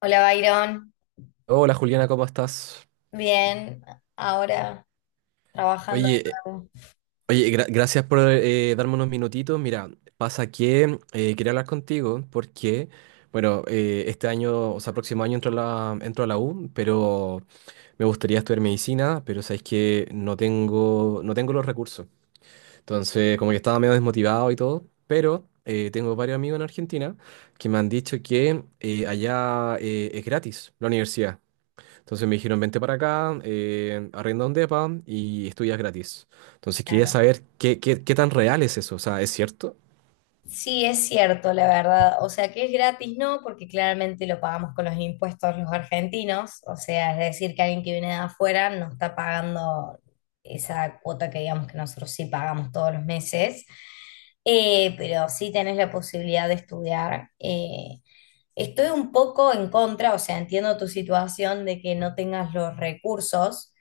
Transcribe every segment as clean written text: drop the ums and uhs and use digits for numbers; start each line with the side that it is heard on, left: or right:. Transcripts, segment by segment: left: Hola, Byron.
right: Hola Juliana, ¿cómo estás?
left: Bien, ahora trabajando
right: Oye,
left: de nuevo.
right: oye, gracias por darme unos minutitos. Mira, pasa que quería hablar contigo porque, bueno, este año, o sea, próximo año entro a entro a la U, pero me gustaría estudiar medicina, pero sabes que no tengo los recursos. Entonces, como que estaba medio desmotivado y todo, pero tengo varios amigos en Argentina que me han dicho que allá es gratis la universidad. Entonces me dijeron, vente para acá, arrienda un depa y estudias gratis. Entonces quería
left: Claro.
right: saber qué tan real es eso. O sea, ¿es cierto?
left: Sí, es cierto, la verdad. O sea, que es gratis, no, porque claramente lo pagamos con los impuestos los argentinos. O sea, es decir, que alguien que viene de afuera no está pagando esa cuota que digamos que nosotros sí pagamos todos los meses. Pero sí tenés la posibilidad de estudiar. Estoy un poco en contra, o sea, entiendo tu situación de que no tengas los recursos.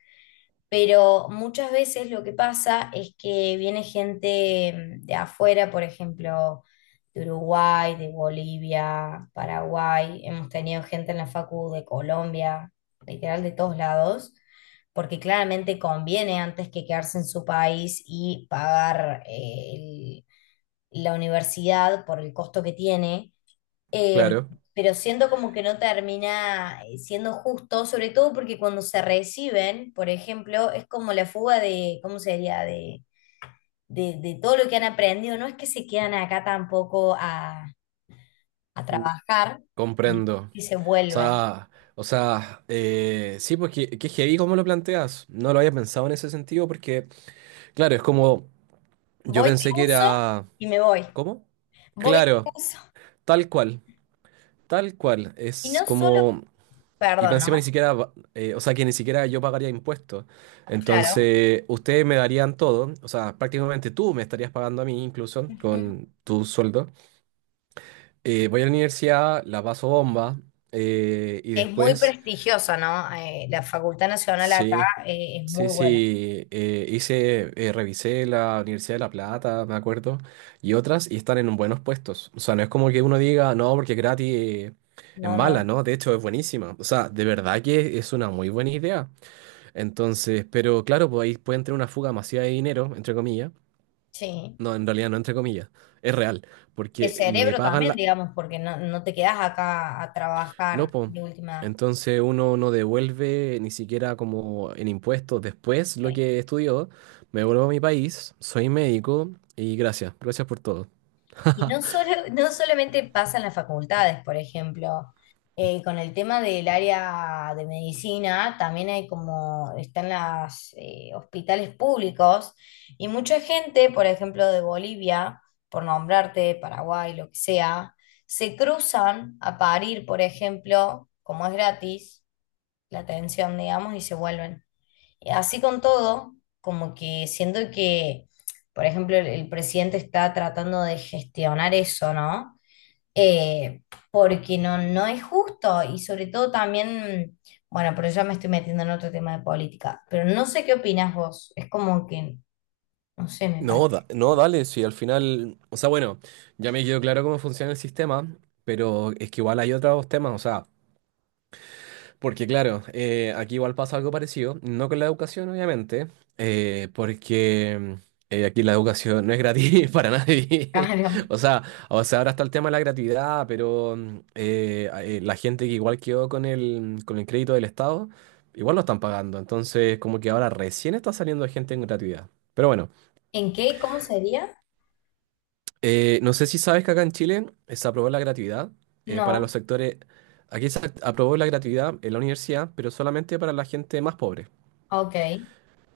left: Pero muchas veces lo que pasa es que viene gente, de afuera, por ejemplo, de Uruguay, de Bolivia, Paraguay, hemos tenido gente en la facu de Colombia, literal de todos lados, porque claramente conviene antes que quedarse en su país y pagar la universidad por el costo que tiene, eh,
right: Claro.
left: pero siento como que no termina siendo justo, sobre todo porque cuando se reciben, por ejemplo, es como la fuga de, ¿cómo sería? De todo lo que han aprendido. No es que se quedan acá tampoco a, a
right: Mm.
left: trabajar, sino
right: Comprendo.
left: que se
right: O
left: vuelven.
right: sea, o sea, sí, pues que heavy cómo lo planteas. No lo había pensado en ese sentido porque, claro, es como, yo
left: Voy, te
right: pensé que
left: uso
right: era,
left: y me voy.
right: ¿cómo?
left: Voy, te
right: Claro,
left: uso.
right: tal cual, tal cual.
left: Y
right: Es
left: no solo,
right: como, y pa'
left: perdón,
right: encima ni
left: ¿no?
right: siquiera, o sea, que ni siquiera yo pagaría impuestos.
left: Claro.
right: Entonces, ustedes me darían todo, o sea, prácticamente tú me estarías pagando a mí incluso
left: Ujú.
right: con tu sueldo. Voy a la universidad, la paso bomba, y
left: Es muy
right: después,
left: prestigiosa, ¿no? La Facultad Nacional acá,
right: sí,
left: es
right: sí,
left: muy buena.
right: sí, hice, revisé la Universidad de La Plata, me acuerdo, y otras, y están en buenos puestos. O sea, no es como que uno diga, no, porque gratis, es
left: No,
right: mala,
left: no.
right: ¿no? De hecho, es buenísima. O sea, de verdad que es una muy buena idea. Entonces, pero claro, pues ahí pueden tener una fuga masiva de dinero, entre comillas.
left: Sí.
right: No, en realidad no entre comillas, es real,
left: De
right: porque le
left: cerebro
right: pagan
left: también,
right: la...
left: digamos, porque no, no te quedas acá a
right: No,
left: trabajar
right: pues.
left: de última.
right: Entonces uno no devuelve ni siquiera como en impuestos después lo
left: Eh.
right: que estudió. Me vuelvo a mi país, soy médico y gracias, gracias por todo.
left: Y no solo, no solamente pasa en las facultades, por ejemplo, con el tema del área de medicina, también hay como, están los hospitales públicos y mucha gente, por ejemplo, de Bolivia, por nombrarte, Paraguay, lo que sea, se cruzan a parir, por ejemplo, como es gratis la atención, digamos, y se vuelven. Así con todo, como que siento que, por ejemplo, el presidente está tratando de gestionar eso, ¿no? Eh, Porque no, no es justo y sobre todo también, bueno, pero ya me estoy metiendo en otro tema de política, pero no sé qué opinas vos, es como que, no sé, me parece
right: No, no, dale, sí, al final, o sea, bueno, ya me quedó claro cómo funciona el sistema, pero es que igual hay otros temas, o sea, porque claro, aquí igual pasa algo parecido, no con la educación obviamente, porque aquí la educación no es gratis para nadie.
left: caro.
right: O sea, o sea, ahora está el tema de la gratuidad, pero la gente que igual quedó con con el crédito del Estado, igual lo están pagando. Entonces, como que ahora recién está saliendo gente en gratuidad. Pero bueno,
left: ¿En qué? ¿Cómo sería?
right: no sé si sabes que acá en Chile se aprobó la gratuidad para los
left: No,
right: sectores... Aquí se aprobó la gratuidad en la universidad, pero solamente para la gente más pobre.
left: ok,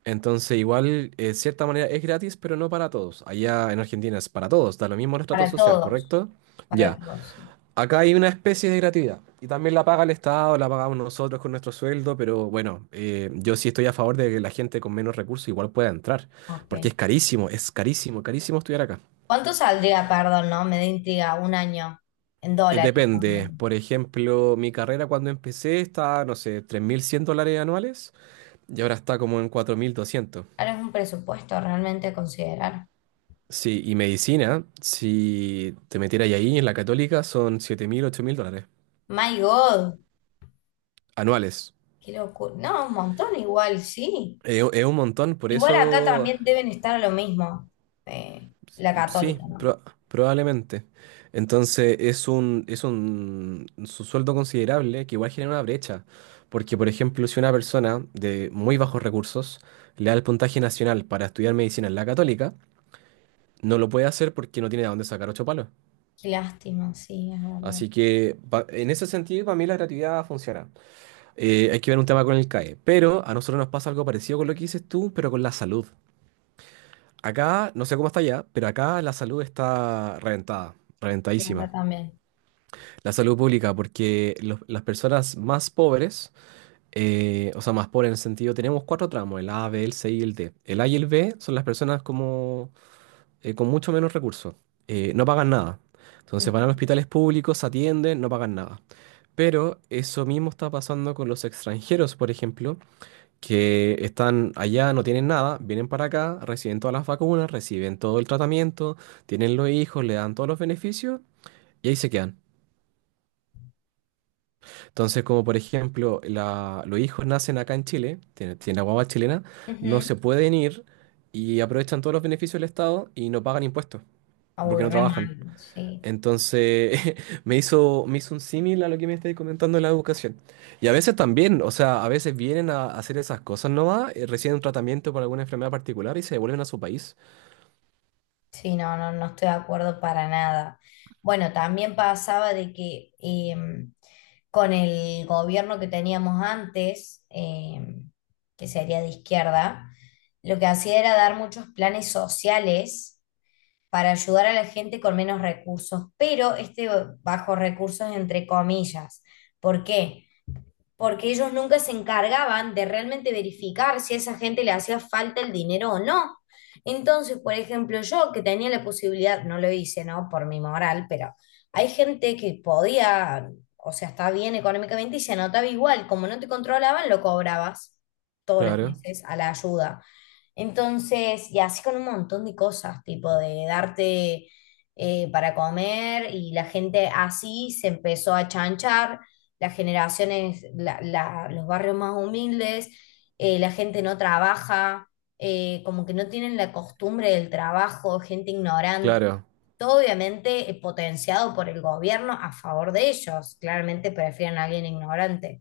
right: Entonces, igual, de cierta manera es gratis, pero no para todos. Allá en Argentina es para todos, da lo mismo el estrato
left: para
right: social,
left: todos,
right: ¿correcto?
left: para
right: Ya.
left: todos,
right: Acá hay una especie de gratuidad. Y también la paga el Estado, la pagamos nosotros con nuestro sueldo, pero bueno, yo sí estoy a favor de que la gente con menos recursos igual pueda entrar,
left: ok.
right: porque es carísimo, carísimo estudiar acá.
left: ¿Cuánto saldría, perdón, no? Me da intriga, un año en dólares, ¿no?
right: Depende, por ejemplo, mi carrera cuando empecé estaba, no sé, $3,100 anuales y ahora está como en 4,200.
left: Ahora es un presupuesto realmente a considerar.
right: Sí, y medicina, si te metieras ahí en la Católica, son 7,000, $8,000
left: My God,
right: anuales.
left: qué locura. No, un montón igual, sí.
right: Es un montón, por
left: Igual acá
right: eso
left: también deben estar a lo mismo. Eh, la
right: sí,
left: católica, ¿no?
right: probablemente. Entonces es un, su sueldo considerable que igual genera una brecha. Porque, por ejemplo, si una persona de muy bajos recursos le da el puntaje nacional para estudiar medicina en la Católica, no lo puede hacer porque no tiene de dónde sacar ocho palos.
left: Qué lástima, sí, es verdad.
right: Así que en ese sentido, para mí la gratuidad funciona. Hay que ver un tema con el CAE. Pero a nosotros nos pasa algo parecido con lo que dices tú, pero con la salud. Acá, no sé cómo está allá, pero acá la salud está reventada,
left: Sí,
right: reventadísima.
left: acá también.
right: La salud pública, porque las personas más pobres, o sea, más pobres en el sentido, tenemos cuatro tramos, el A, B, el C y el D. El A y el B son las personas como, con mucho menos recursos, no pagan nada. Entonces
left: Ujú.
right: van a hospitales públicos, se atienden, no pagan nada. Pero eso mismo está pasando con los extranjeros, por ejemplo, que están allá, no tienen nada, vienen para acá, reciben todas las vacunas, reciben todo el tratamiento, tienen los hijos, le dan todos los beneficios y ahí se quedan. Entonces, como por ejemplo, los hijos nacen acá en Chile, tienen la guagua chilena, no
left: Ujú.
right: se pueden ir y aprovechan todos los beneficios del Estado y no pagan impuestos
left: Ah, uy,
right: porque no
left: re
right: trabajan.
left: mal, sí.
right: Entonces, me hizo un símil a lo que me estáis comentando de la educación. Y a veces también, o sea, a veces vienen a hacer esas cosas nomás, reciben un tratamiento por alguna enfermedad particular y se devuelven a su país.
left: Sí, no, no, no estoy de acuerdo para nada. Bueno, también pasaba de que, em, con el gobierno que teníamos antes, que sería de izquierda, lo que hacía era dar muchos planes sociales para ayudar a la gente con menos recursos, pero este bajo recursos entre comillas. ¿Por qué? Porque ellos nunca se encargaban de realmente verificar si a esa gente le hacía falta el dinero o no. Entonces, por ejemplo, yo que tenía la posibilidad, no lo hice, ¿no? Por mi moral, pero hay gente que podía, o sea, está bien económicamente y se anotaba igual, como no te controlaban, lo cobrabas todos los
right: Claro,
left: meses a la ayuda. Entonces, y así con un montón de cosas, tipo de darte para comer y la gente así se empezó a chanchar las generaciones, los barrios más humildes, la gente no trabaja, como que no tienen la costumbre del trabajo, gente ignorante.
right: claro.
left: Todo obviamente potenciado por el gobierno a favor de ellos. Claramente prefieren a alguien ignorante.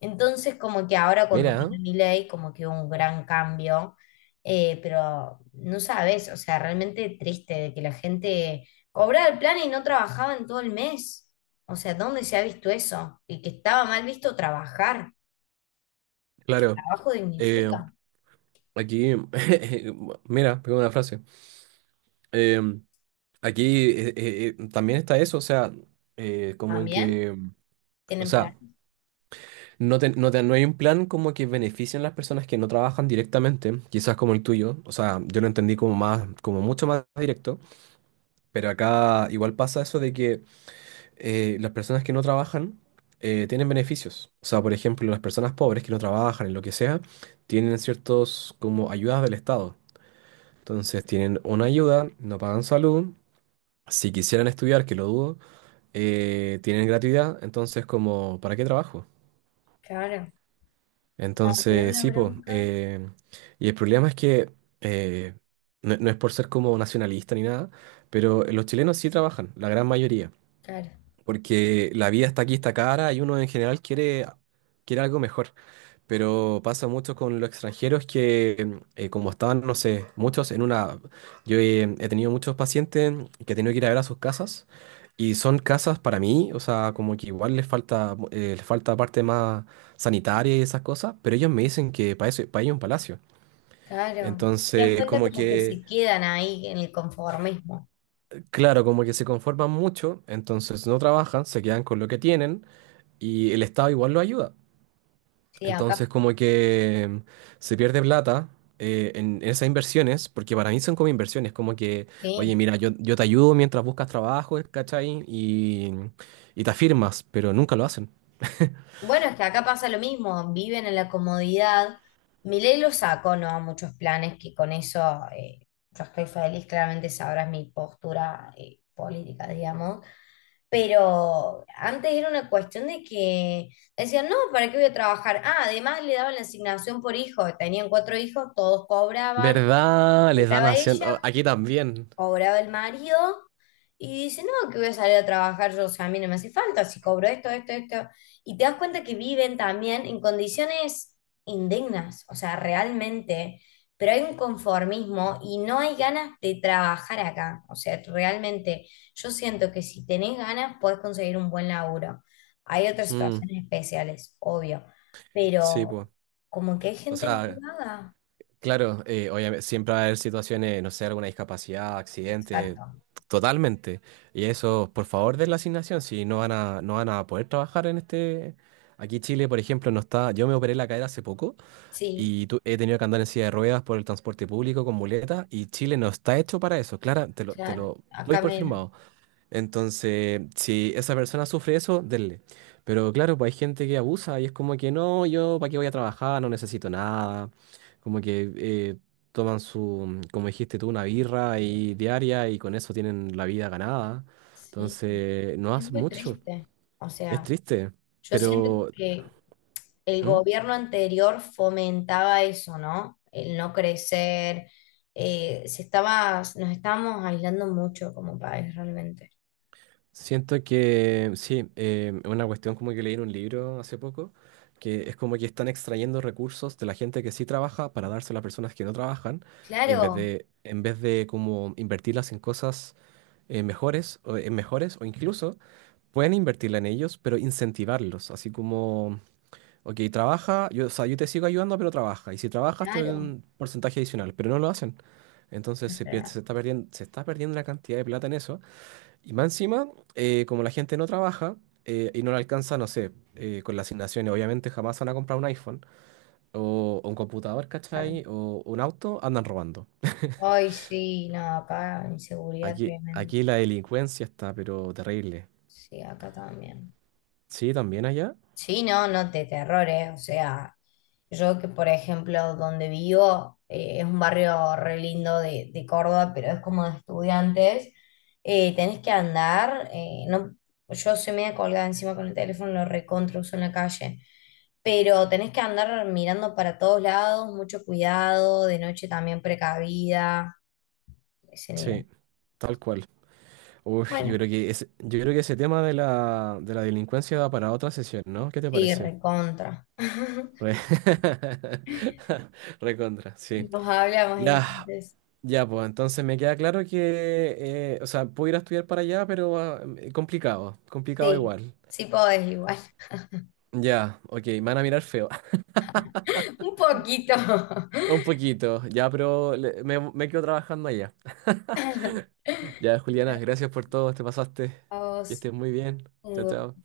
left: Entonces, como que ahora cuando
right: Mira, ¿eh?
left: vino Milei, como que hubo un gran cambio, pero no sabes, o sea, realmente triste de que la gente cobraba el plan y no trabajaba en todo el mes. O sea, ¿dónde se ha visto eso? Y que estaba mal visto trabajar.
right: Claro.
left: Trabajo
right: Eh,
left: dignifica.
right: aquí, mira, tengo una frase. Eh, aquí también está eso, o sea, como en
left: ¿También?
right: que, o
left: ¿Tienen
right: sea,
left: plan?
right: no, no hay un plan como que beneficien a las personas que no trabajan directamente, quizás como el tuyo. O sea, yo lo entendí como más, como mucho más directo, pero acá igual pasa eso de que las personas que no trabajan tienen beneficios. O sea, por ejemplo, las personas pobres que no trabajan en lo que sea, tienen ciertos como ayudas del Estado. Entonces tienen una ayuda, no pagan salud. Si quisieran estudiar, que lo dudo, tienen gratuidad. Entonces, como, ¿para qué trabajo?
left: Claro. No, me da
right: Entonces,
left: una
right: sí, pues.
left: bronca.
right: Y el problema es que eh, no, no es por ser como nacionalista ni nada, pero los chilenos sí trabajan, la gran mayoría,
left: Claro,
right: porque la vida está aquí, está cara y uno en general quiere, quiere algo mejor. Pero pasa mucho con los extranjeros que, como estaban, no sé, muchos en una... Yo he tenido muchos pacientes que he tenido que ir a ver a sus casas y son casas para mí, o sea, como que igual les falta parte más sanitaria y esas cosas, pero ellos me dicen que para eso, para ellos es un palacio.
left: claro. Te das
right: Entonces,
left: cuenta
right: como
left: como que
right: que,
left: se quedan ahí en el conformismo.
right: claro, como que se conforman mucho, entonces no trabajan, se quedan con lo que tienen y el Estado igual lo ayuda.
left: Sí, acá,
right: Entonces, como que se pierde plata en esas inversiones, porque para mí son como inversiones, como que, oye,
left: sí.
right: mira, yo te ayudo mientras buscas trabajo, ¿cachai? Y te afirmas, pero nunca lo hacen.
left: Bueno, es que acá pasa lo mismo, viven en la comodidad. Milei lo sacó, no a muchos planes, que con eso yo estoy feliz, claramente sabrás mi postura política, digamos. Pero antes era una cuestión de que decían, no, ¿para qué voy a trabajar? Ah, además le daban la asignación por hijo, tenían cuatro hijos, todos cobraban,
right: ¿Verdad? Les dan
left: cobraba
right: acción.
left: ella,
right: Aquí también.
left: cobraba el marido y dice, no, que voy a salir a trabajar yo, o sea, a mí no me hace falta, si cobro esto, esto, esto. Y te das cuenta que viven también en condiciones indignas, o sea, realmente, pero hay un conformismo y no hay ganas de trabajar acá, o sea, realmente yo siento que si tenés ganas podés conseguir un buen laburo. Hay otras
right: Mm,
left: situaciones especiales, obvio,
right: sí,
left: pero
right: pues.
left: como que hay
right: O
left: gente muy
right: sea,
left: vaga.
right: claro, obviamente, siempre va a haber situaciones, no sé, alguna discapacidad, accidente,
left: Exacto.
right: totalmente. Y eso, por favor, de la asignación, si no van a poder trabajar en este... Aquí Chile, por ejemplo, no está... Yo me operé la cadera hace poco
left: Sí,
right: y he tenido que andar en silla de ruedas por el transporte público con muletas y Chile no está hecho para eso. Clara, te
left: claro,
right: lo doy
left: acá
right: por
left: menos.
right: firmado. Entonces, si esa persona sufre eso, denle. Pero claro, pues hay gente que abusa y es como que no, yo para qué voy a trabajar, no necesito nada. Como que toman su, como dijiste tú, una birra y diaria y con eso tienen la vida ganada.
left: Sí,
right: Entonces, no
left: es
right: hace
left: muy
right: mucho.
left: triste. O
right: Es
left: sea,
right: triste.
left: yo siento
right: Pero,
left: que el
right: ¿mm?
left: gobierno anterior fomentaba eso, ¿no? El no crecer. Eh, se estaba, nos estábamos aislando mucho como país realmente.
right: Siento que sí, una cuestión como que leí en un libro hace poco, que es como que están extrayendo recursos de la gente que sí trabaja para darse a las personas que no trabajan, en vez
left: Claro,
right: de, como invertirlas en cosas mejores, o, en mejores, o incluso pueden invertirla en ellos, pero incentivarlos, así como, ok, trabaja, yo, o sea, yo te sigo ayudando, pero trabaja, y si trabajas te doy
left: claro,
right: un porcentaje adicional, pero no lo hacen. Entonces
left: es
right: se pierde- se
left: real,
right: está perdiendo, se está perdiendo una cantidad de plata en eso y más encima, como la gente no trabaja y no le alcanza, no sé, con las asignaciones, obviamente jamás van a comprar un iPhone o un computador,
left: claro.
right: ¿cachai? O un auto, andan robando.
left: Ay, sí, no, acá inseguridad
right: Aquí,
left: tremenda.
right: aquí la delincuencia está, pero terrible.
left: Sí, acá también.
right: Sí, también allá.
left: Sí, no, no te terrores, o sea, yo que por ejemplo donde vivo es un barrio re lindo de Córdoba, pero es como de estudiantes, tenés que andar, no, yo soy media colgada encima con el teléfono, lo recontra uso en la calle, pero tenés que andar mirando para todos lados, mucho cuidado, de noche también precavida, ese nivel.
right: Sí, tal cual. Uf,
left: Bueno,
right: yo creo que ese tema de de la delincuencia da para otra sesión, ¿no? ¿Qué te
left: sí,
right: parece?
left: recontra.
right: Re- Recontra, sí.
left: Nos hablamos
right: Ya,
left: entonces.
right: ya, pues entonces me queda claro que, o sea, puedo ir a estudiar para allá, pero complicado, complicado
left: Sí,
right: igual.
left: sí podés igual.
right: Ya, ok, me van a mirar feo,
left: Un poquito.
right: un poquito, ya, pero me quedo trabajando allá. Ya, Juliana,
left: Dale,
right: gracias por todo, te pasaste,
left: a
right: que
left: vos,
right: estés muy bien, chao,
left: Hugo.
right: chao.